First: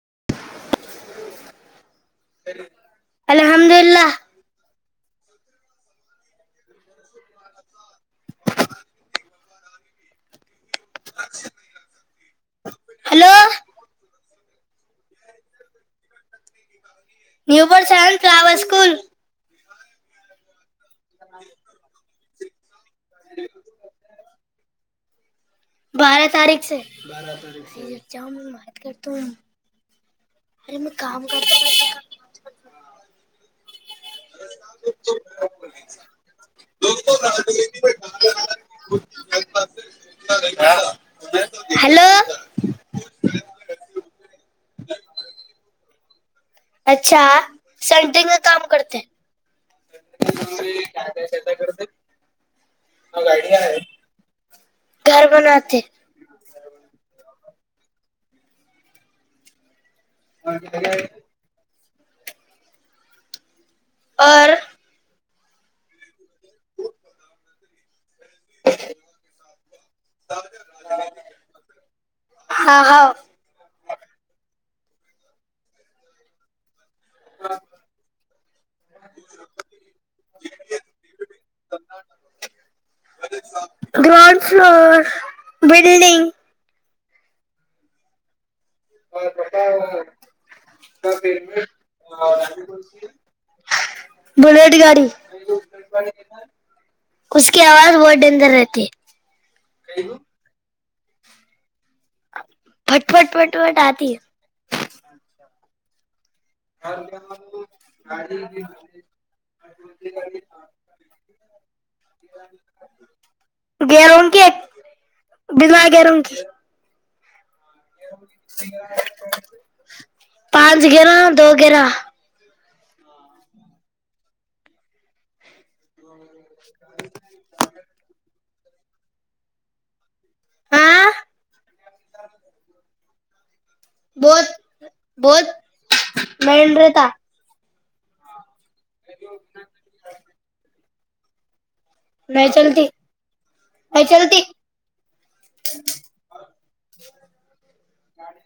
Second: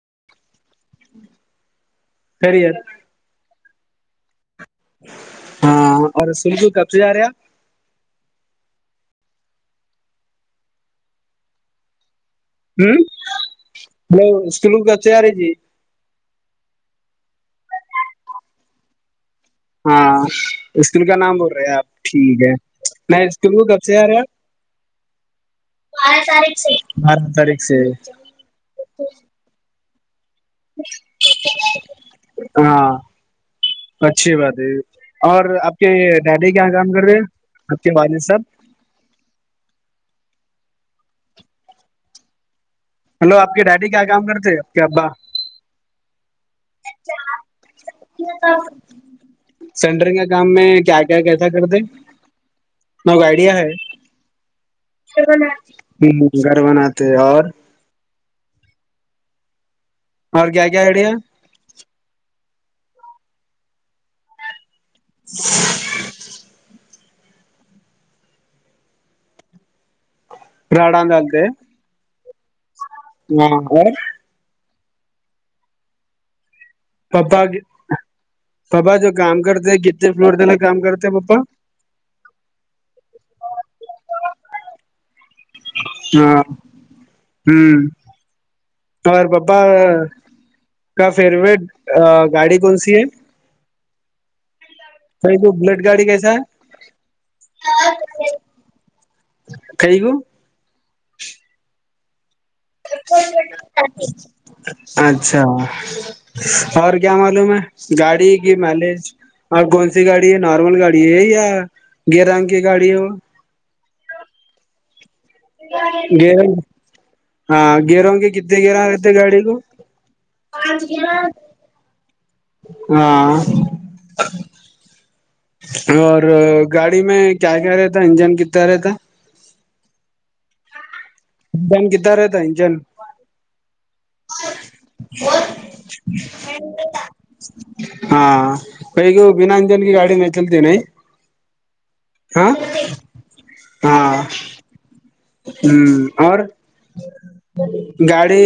[inaudible] خیریت الحمد ل الا ہاں اور سنیجو کب سے جا رہےپ نہیں ہوں نہیں چلو گا چیاری جی نیو بڈ سل فلاور اسکول ہاں اسکول کا نام بول رہے ہیں آپ ٹھیک ہے میں اسکول کو کب سے آ رہے آپ بارہ تاریخ سے بارہ تاری تاریخ سے سےا میں مات کرتا ہوں ارے میں کام کرتا ہاں اچھی بات ہے اور آپ کے ڈیڈی کیا کام کر رہے آپ کے والد صاحب ہلو ہلو آپ کی ڈیڈی کیا کام کرتے کیابا اچھا سینٹرگ میں کام کرتے ہیں سینٹرنگ کام میں کیا کیا کیسا کرتے م گ آئیڈیا ہے گھر بناتے ہ گھرب نتے اور اورگگ ہےڈیا اور [unintelligible] [unintelligible] پرڈانگتے ہ ہاں [unintelligible] پاپا پاپا جو کام کرتے ہیں کنے فلٹ دلا کام کرتے ہیں پاپا گراؤڈ فلور بلڈینگ ہاں ہوں اور پپا کا فیورورٹ گاڑی کون سی ہے بڑ گاڑی کئی کو بلٹ گاڑی کیسا ہے اس کی آواز بہت ڈدر رہتی کئی ہے کو پھٹ پھٹ پھٹ پھٹ آتی ہے اچھا [unintelligible] اور کیا معلوم ہے گاڑی کی مائلج اور کون سی گاڑی ہے نارمل گاڑی ہے یا گ رگ کی گاڑی ہے ہو گرون کی بنا گیروں کی [unintelligible] گیروں کے کتنے گیرا رہتے گاڑی کو پانچ گرا دو گرا ہاں اور گاڑی میں کیا کہہ رہے تھا انجن کی [unintelligible] ہاں انجن کدنا رہتا ہے انجن بہت بہت مڈ رہتا ہاں کوئی گ بناجن کی گاڑی ن چلتین نہیں چلتی نہیں چلتی ہوں اور گاڑی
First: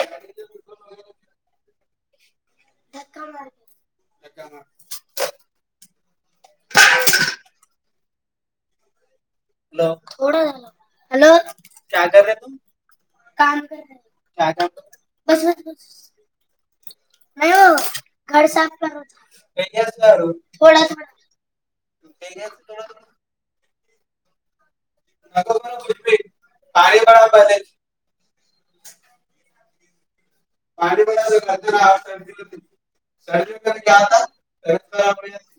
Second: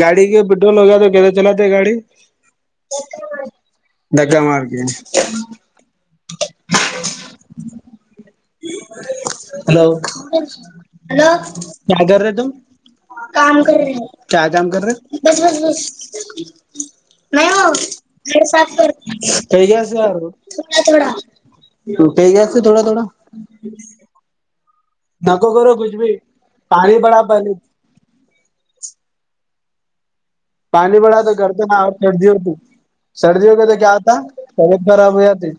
گاڑی کی پٹرول ہوگا تو کیسے چلااتات گاڑی دھکا مار دگ مار کے [inaudible] ہلو تھوڑا ڈالا ہلو کیا کر رہے تم کام کر رہے ہو کیا کام کر رہے بس بس کہ بس نہیں وہ گھر صاف کر رہا تھا گیاا کہ گیا تھوڑا تھوڑا تھڑا تھوڑا جی نک کرو کچھ بھی پانی بڑاب پہلے [inaudible] پانی بڑا تو گھر تو نا اور سردی ہوتی سردی ہو کے تو کیا ہوتا طبیعت خراب ہو جاتی ھ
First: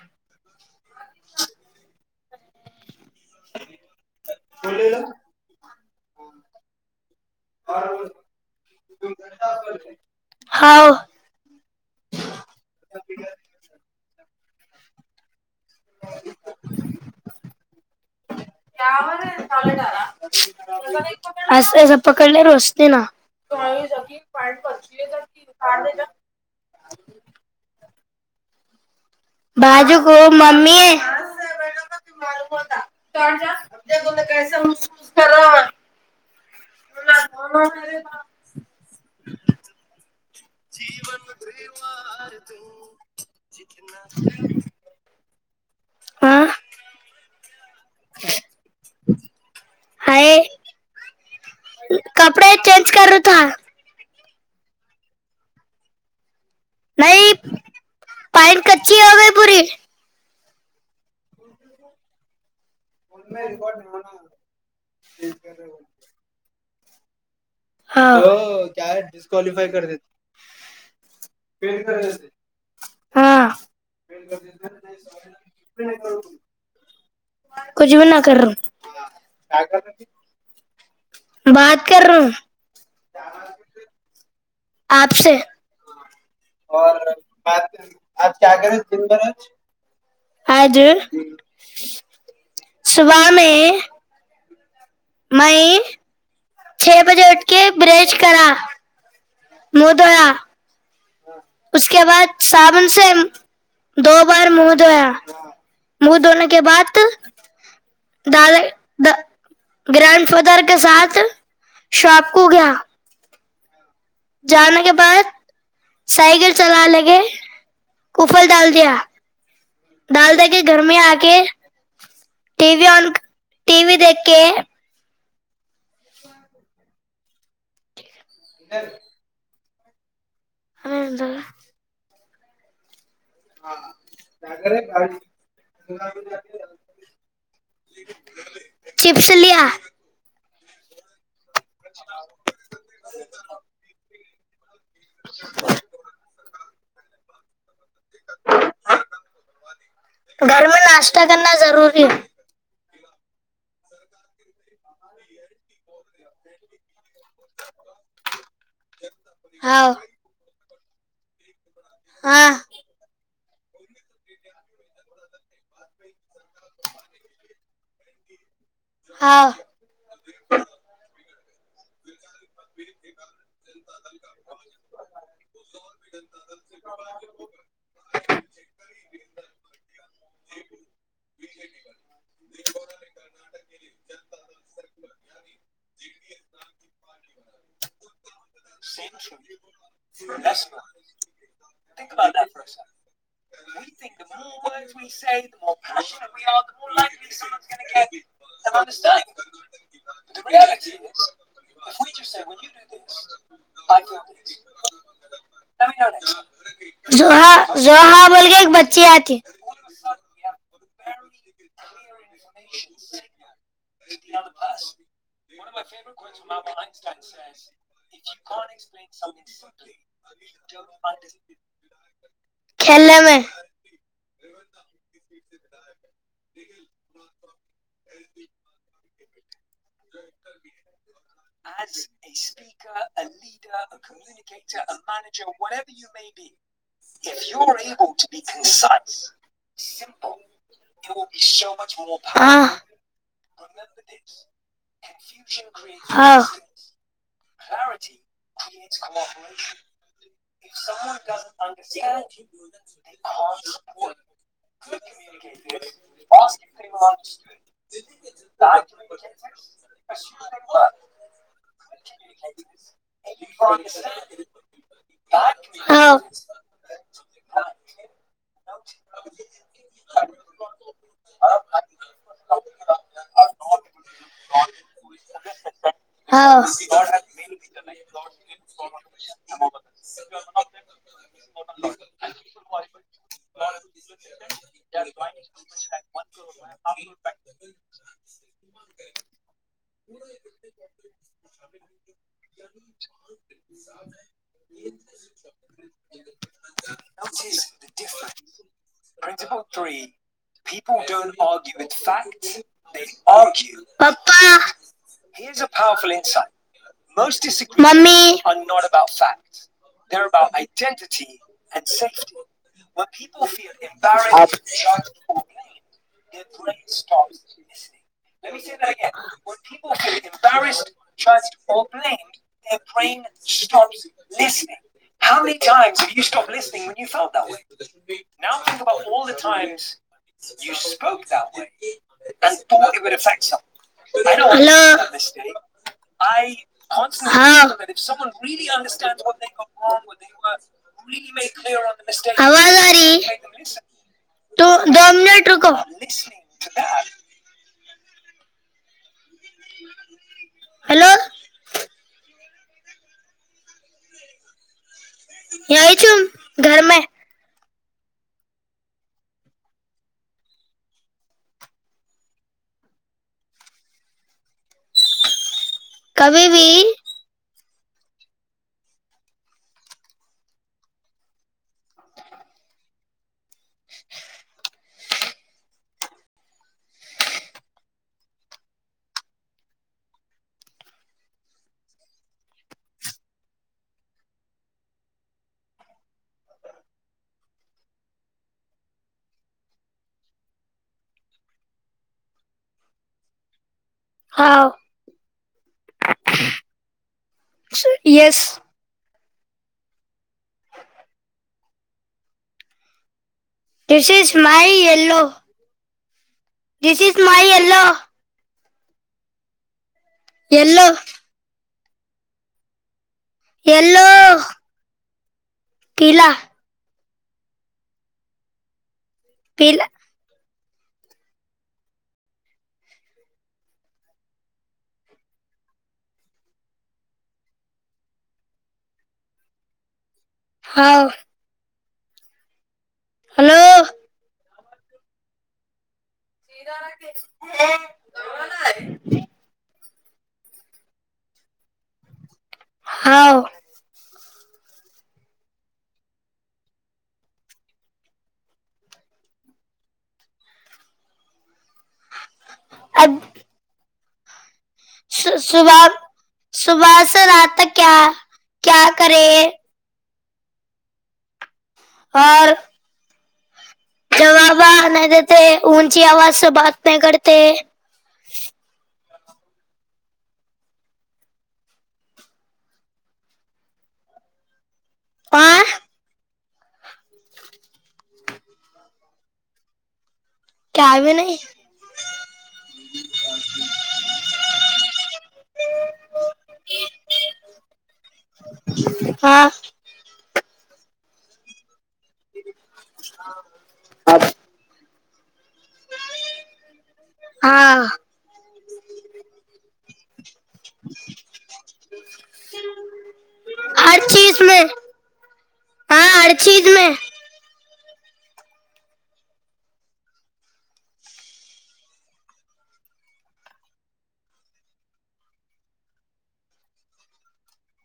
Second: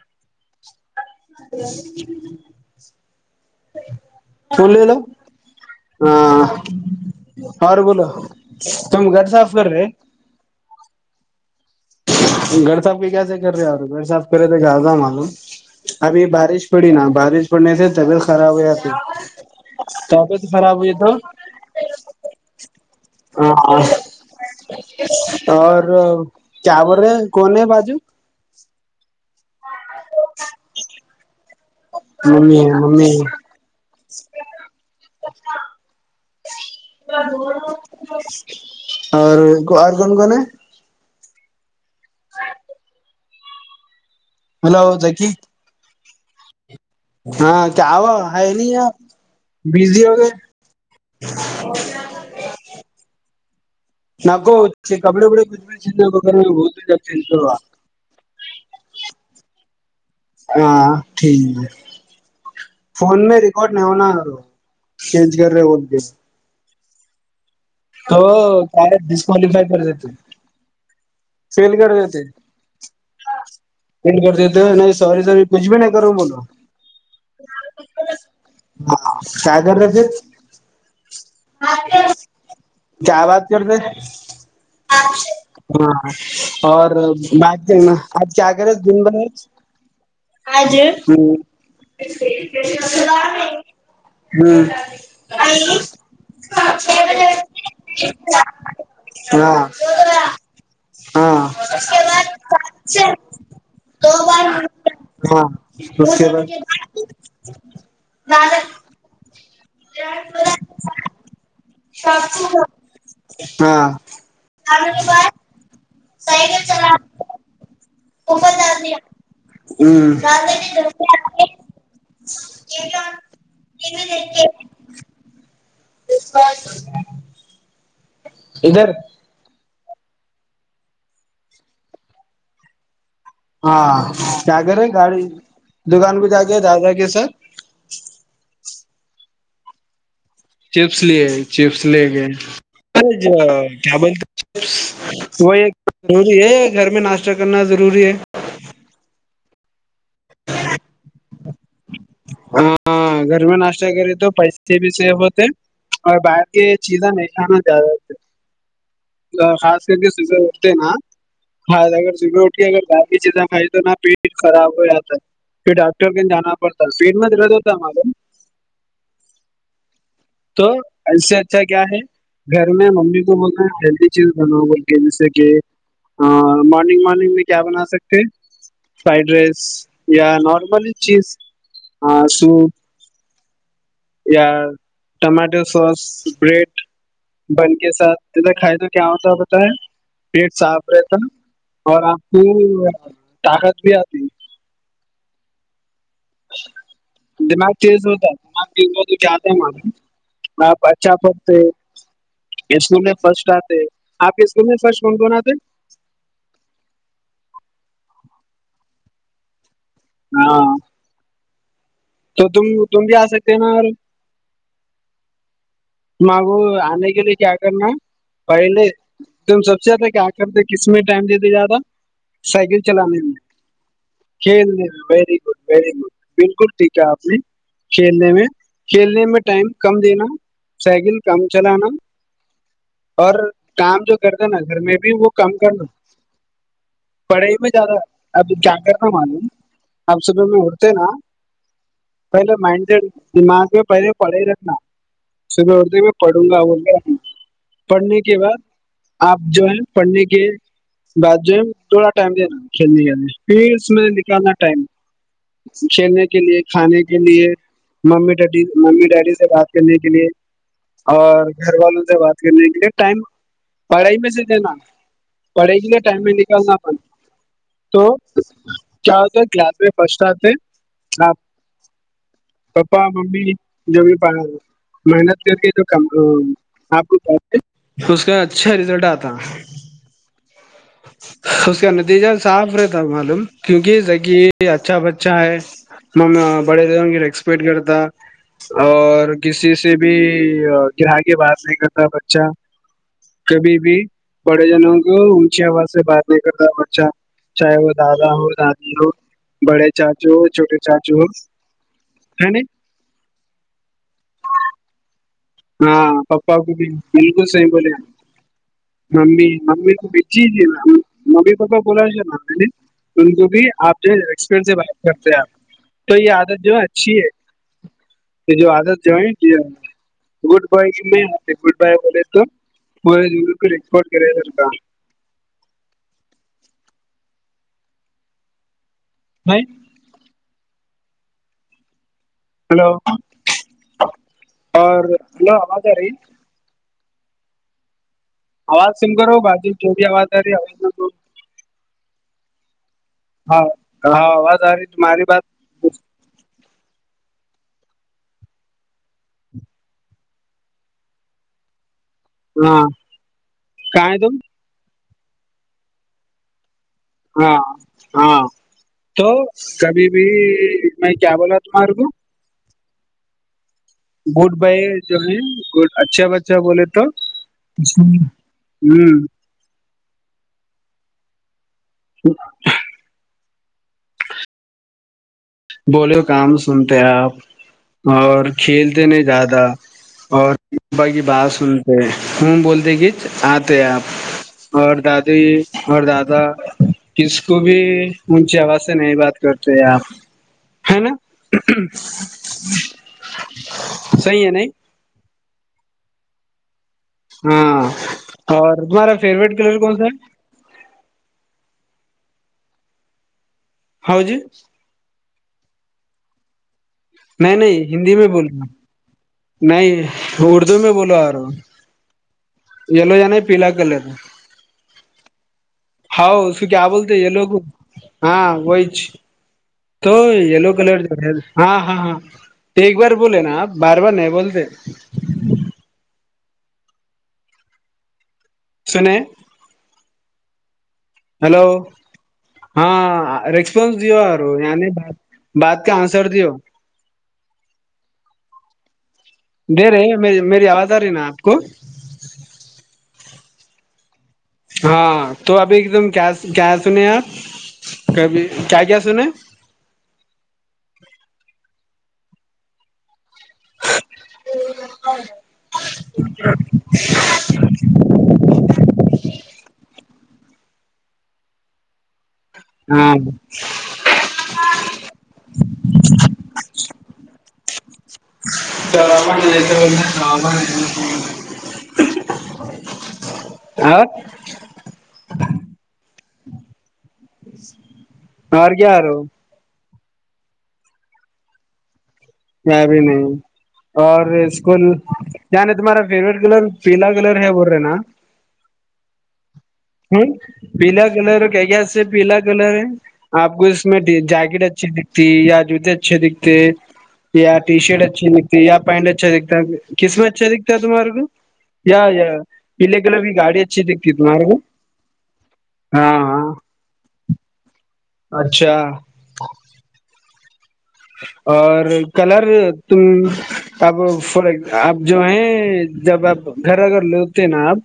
[inaudible] چلے للو ہاں اورار بولو تم گڈ ساف کری دوؤ گڑساب کیس کر رہے اورے گڑساح پہلے تو جیاازا معلوں ابھی بارش پڑی نا بارش پڑنے سے طبیعت خراب ہوئی تھی طبیعت خراب ہوئی تو ایسا ایسا پکڑ لے روستے نا ہ اور کیاول کونے بازو بجو کو مممی ہے [unintelligible] م ہیں م ہیں اور اور کون کون ہے [unintelligible] جین مے [unintelligible] ہ آ ر ت [unintelligible] چکن [unintelligible] ہلو ذکی ہاں [unintelligible] آچ [unintelligible] کیا ہو ہے نہیں یہ بزی ہو گئے ہائے [unintelligible] کپڑے چینج کروں تھا [unintelligible] نہ کوو کپڑے وپڑے ک [unintelligible] نہیں پائٹ کچی ہو گئی پوری [unintelligible] ہاں ٹھیک ہے [unintelligible] فون میں ریکارڈ نہیں ہونا چینج کر رہے ب تو کیا ڈسکالفائی کر دی ت [unintelligible] فل کر دی تھ ہاں فل کر دی تھ نہیں س س کچھ بھی نہیں کروں بولو کچھ بھی نہ کر رہا ہوں ہ کیا کر رہ تھے [unintelligible] بات کر رہا ہوں کیا بات کرتے ہاں آپ سے [unintelligible] اور ب آج کیا کریں دن بھرج آج ہ [unintelligible] ہوں صبح میں [unintelligible] میں چھ بجے اھ کے بریج کرا ہاں [unintelligible] مود ہاں [unintelligible] اس کے بعد سابن سے دو بار منہ دھویا ہاں منہ اس دھونے بعد کے بعدال گرانڈ فادر کے ساتھ شاپکو گیا ہاں [unintelligible] جانے کے بعد [unintelligible] سائیکل چلا ل کے کوفر ڈال دیا ڈال د کے گھر میں آ کے ہ TV on TV دیکھ کے [unintelligible] جس [inaudible] ادھر [unintelligible] ہمنایںند [unintelligible] ہاں کیا کرے گاڑی دکان بھیہ جا کے زیادہ کیسے [unintelligible] چپس لیا [unintelligible] چپس لیے [unintelligible] چپس لے گئے ارے ج کیا بول [unintelligible] وہ ایک ضروری ہے [unintelligible] گھر میں ناشتہ کرنا ضروری ہے [unintelligible] گھر میں ناشتہ کرنا ہ ضروری [unintelligible] [unintelligible] ہاں گھر میں ناشتہ کرے تو پیسے بھی سیف ہوتے اور باہر کی چیزاں نہیں [unintelligible] انا زیادہ خاص ہاؤ کر کے س [unintelligible] اتے ن [unintelligible] ہاں اگر صبح ہاں اٹھ کے اگر باقیز [unintelligible] کھائی تو نہ پیٹ خراب ہو جاتا ہے پھر ڈاکٹر کےیں جانا پڑتا [unintelligible] سیڈ م رد ہوتا مارم [unintelligible] ہاں [unintelligible] تو ایسے [unintelligible] اچھا کیا ہے [unintelligible] گھر میں ممی کو بولتا ہے ہیلدی چیز بناؤ بول کے جیسے کہ مارننگ مارننگ میں کیا بنا سکتے فرائیڈ رائس یا نارملی چیز سوپ [unintelligible] یا ٹماٹو سوس بریڈ بن کے ساتھ کھائے تو کیا ہوتا بتائیں پیٹ صاف رہتا اور آپ کو طاقت بھی آتی [unintelligible] مس آ تھ [unintelligible] اچھا یاد بوللا [unintelligible] چز ہوتا [unintelligible] تو جاہتے ہیں م آپ اچا پ سے [unintelligible] اسکول میں فرٹ آتے آپ کے اسکول میں فرسٹ کون کون آتے [unintelligible] ج ہاں جو ہاں بول کے ایک بچی آتی [unintelligible] ہاں [unintelligible] تو تم تم بھی آ سکتے نا مگو آنے کے لیے کیا کرنا ہے پہلے تم سب سے آ کیا کرتے کس میں ٹائم دیتے زیادہ سائیکل [unintelligible] چلانے میں [unintelligible] کھیلنے ویری گڈ ویری گڈ بالکل [unintelligible] یک آپ نے کھیلنے میں کھیلنے میں ٹائم کم دینا سائیکل کم چلانا اور کام جو کرتے نا گھر میں [unintelligible] کرنا پڑھائی میں [inaudible] آپ صبح میں اٹھتے نا پہلے مائنڈڈ [unintelligible] ماں تو پہلے پڑھے رکھنا [unintelligible] صب اتے میں پڑوں گا ا گا [unintelligible] پڑھنے کے بعد آپ جو ہے پڑھنے کے بعد جو ہے [unintelligible] تھوڑا ٹم دینا کھیلنے کلنی پھر [unintelligible] اس میں نکالنا ٹائم چ [unintelligible] کے لیے کھانے کے لیے ممی ڈی ممی ڈیڈی سے بات کرنے کے لیے اور گھر والوں سے بات کرنے کے لیے ٹائم پڑھائی میں سے دینا پڑھائی کے لیے ٹائم میں نکالنا پ تو کیا ہوتا ہے کلاس میں فسٹ آتے آپ پپا ممی جو بھی محنت کر کے جو کام ہاں ا آپ کو [unintelligible] اس کا اچھا رزلٹ آتا اس کا نتیجہ صاف رہتا معلوم کیونکہ ذک اچھا بچہ ہے م بڑے جنوں کی رسپیکٹ کرتا اور کسی سے بھی گرا کے بات نہیں کرتا بچہ کبھی بھی بڑے جنوں کو اونچی آواز سے بات نہیں کرتا بچہ چاہے وہ دادا ہو دادی ہو بڑے چاچو ہو چھوٹے چاچو ہے ن پپا [unintelligible] ہاں پپا کو بھی بالکل صحیح بولے ممی ممی کو بھی جی جی ممی پپا بولا نے ان کو بھی آپ جوپ سے بات کرتے ہیں آپ تو یہ عادت جو ہے اچھی ہے تو جو عادت جو ہے کی گڈ بائے میں ہوتے گڈ بائے بولے تو فائگ پورے دنیا کو اسٹپ ریکارڈ کرے لیس سرکار میں ہم یہ چاہیں اسٹاپ لیس نہیں سپ [inaudible] وہ جت نہیں ہے خوب چپ [unintelligible] ب [unintelligible] ہلو اور ہلو آواز آ رہی ہاں سک [inaudible] [inaudible] آواز سم کرو باجی جو بھی آواز آ رہی حو ہے آواز نہ دو ہاں ہاں [unintelligible] آواز تو آ رہی دو تمہاری بات منٹ رکو ہیلو ہاں کا ت یہاں چ گھر میں ہاں ہاں تو کبھی بھی میں کیا بولا تمہارے کو گڈ بائی جو ہے اچھا کبھی بچھا بھی بولے تو ہوں [inaudible] بولے کام سنتے آپ اور کھیلتے نہیں زیادہ اور ابا کی بات سنتے ہوں بولتے کہ آتے آپ اور دادی اور دادا کس کو بھی اونچی آواز سے نہیں بات کرتے آپ ہے نا صی ہے آؤ نہیں ہاں یس اور مارا فیوریٹ کلر کون سا ہے دس ہاؤ از جی my yellow this is my نہیں نہیں یلو ہندی میں بول رہے نہیں اردو یلو میں بولو آ رہا ہوں یلو یا نہیں پیلا کا لیتا یلو ہا پیلا سو کیا بولتے یہ لگ ہاں وہیچ پیلا تو یہ لوگ ہاں ہاں ہاں ایک بار بولے نا آپ بار بار نہیں بولتے سنے ہاں ہیلو ہاں ہلو ریسپنس د اور نے بات بات آنسر د ہو د رہے میری آواز آ رہی نا آپ کو [inaudible] ہاں تو ابھی ایک دم کیا کیا سنے آپ کبھی کیا کیا سنے اب صبح صبح سے رات تک کیا کیا کرے اور ہاں جواب آ نہیں دیتے اونچی آواز سے بات نہیں کرتے آ ا ہاں اورار کیاار ہو کیا آئے بھی نہیں میں بھی نہیں اور اسکول ان تمہارا فیوریٹ کلر پیلا کلر ہے بول رہے نا ہاں ہ پلا کلر ر کہ کیاہ ج سے پیلا کلر ہے آپ کو اس میں جیکٹ اچھی دکھتی یا جوتے اچھے دکھتے ٹی ہاں شرٹ اچھی ن یا پینٹ اچھا دیککھتا ہے قسمت اچھا دکھتا ہے تمارگ یا یا پل کےلا بھی گاڑی اچھی ہر دکھتی تمار چیز کو میں ہاں ہر ہاںاں چیز میں اچھا اور کلر تم اب فار اب جو ہے جب آپ گھر اگر لیتے نا آپ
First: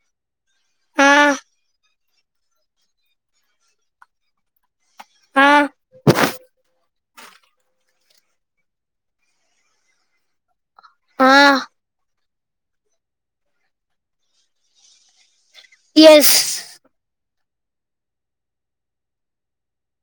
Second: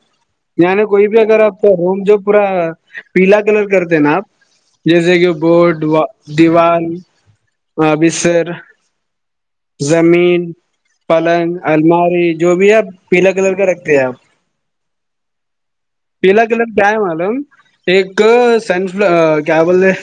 یعنی کوئی بھی ہاں اگر آپ کا روم جو پورا پیلا کلر کرتے نا آپ جیسے کہ ہاں بورڈ و دیوان آبصر زمین پلنگ ہاں الماری جو بھی ہے آپ پیلا کلر کا رکھتے ہیں آپ پیلا یس گلر کیا ہے معلم ایک سنف کیا بول رہ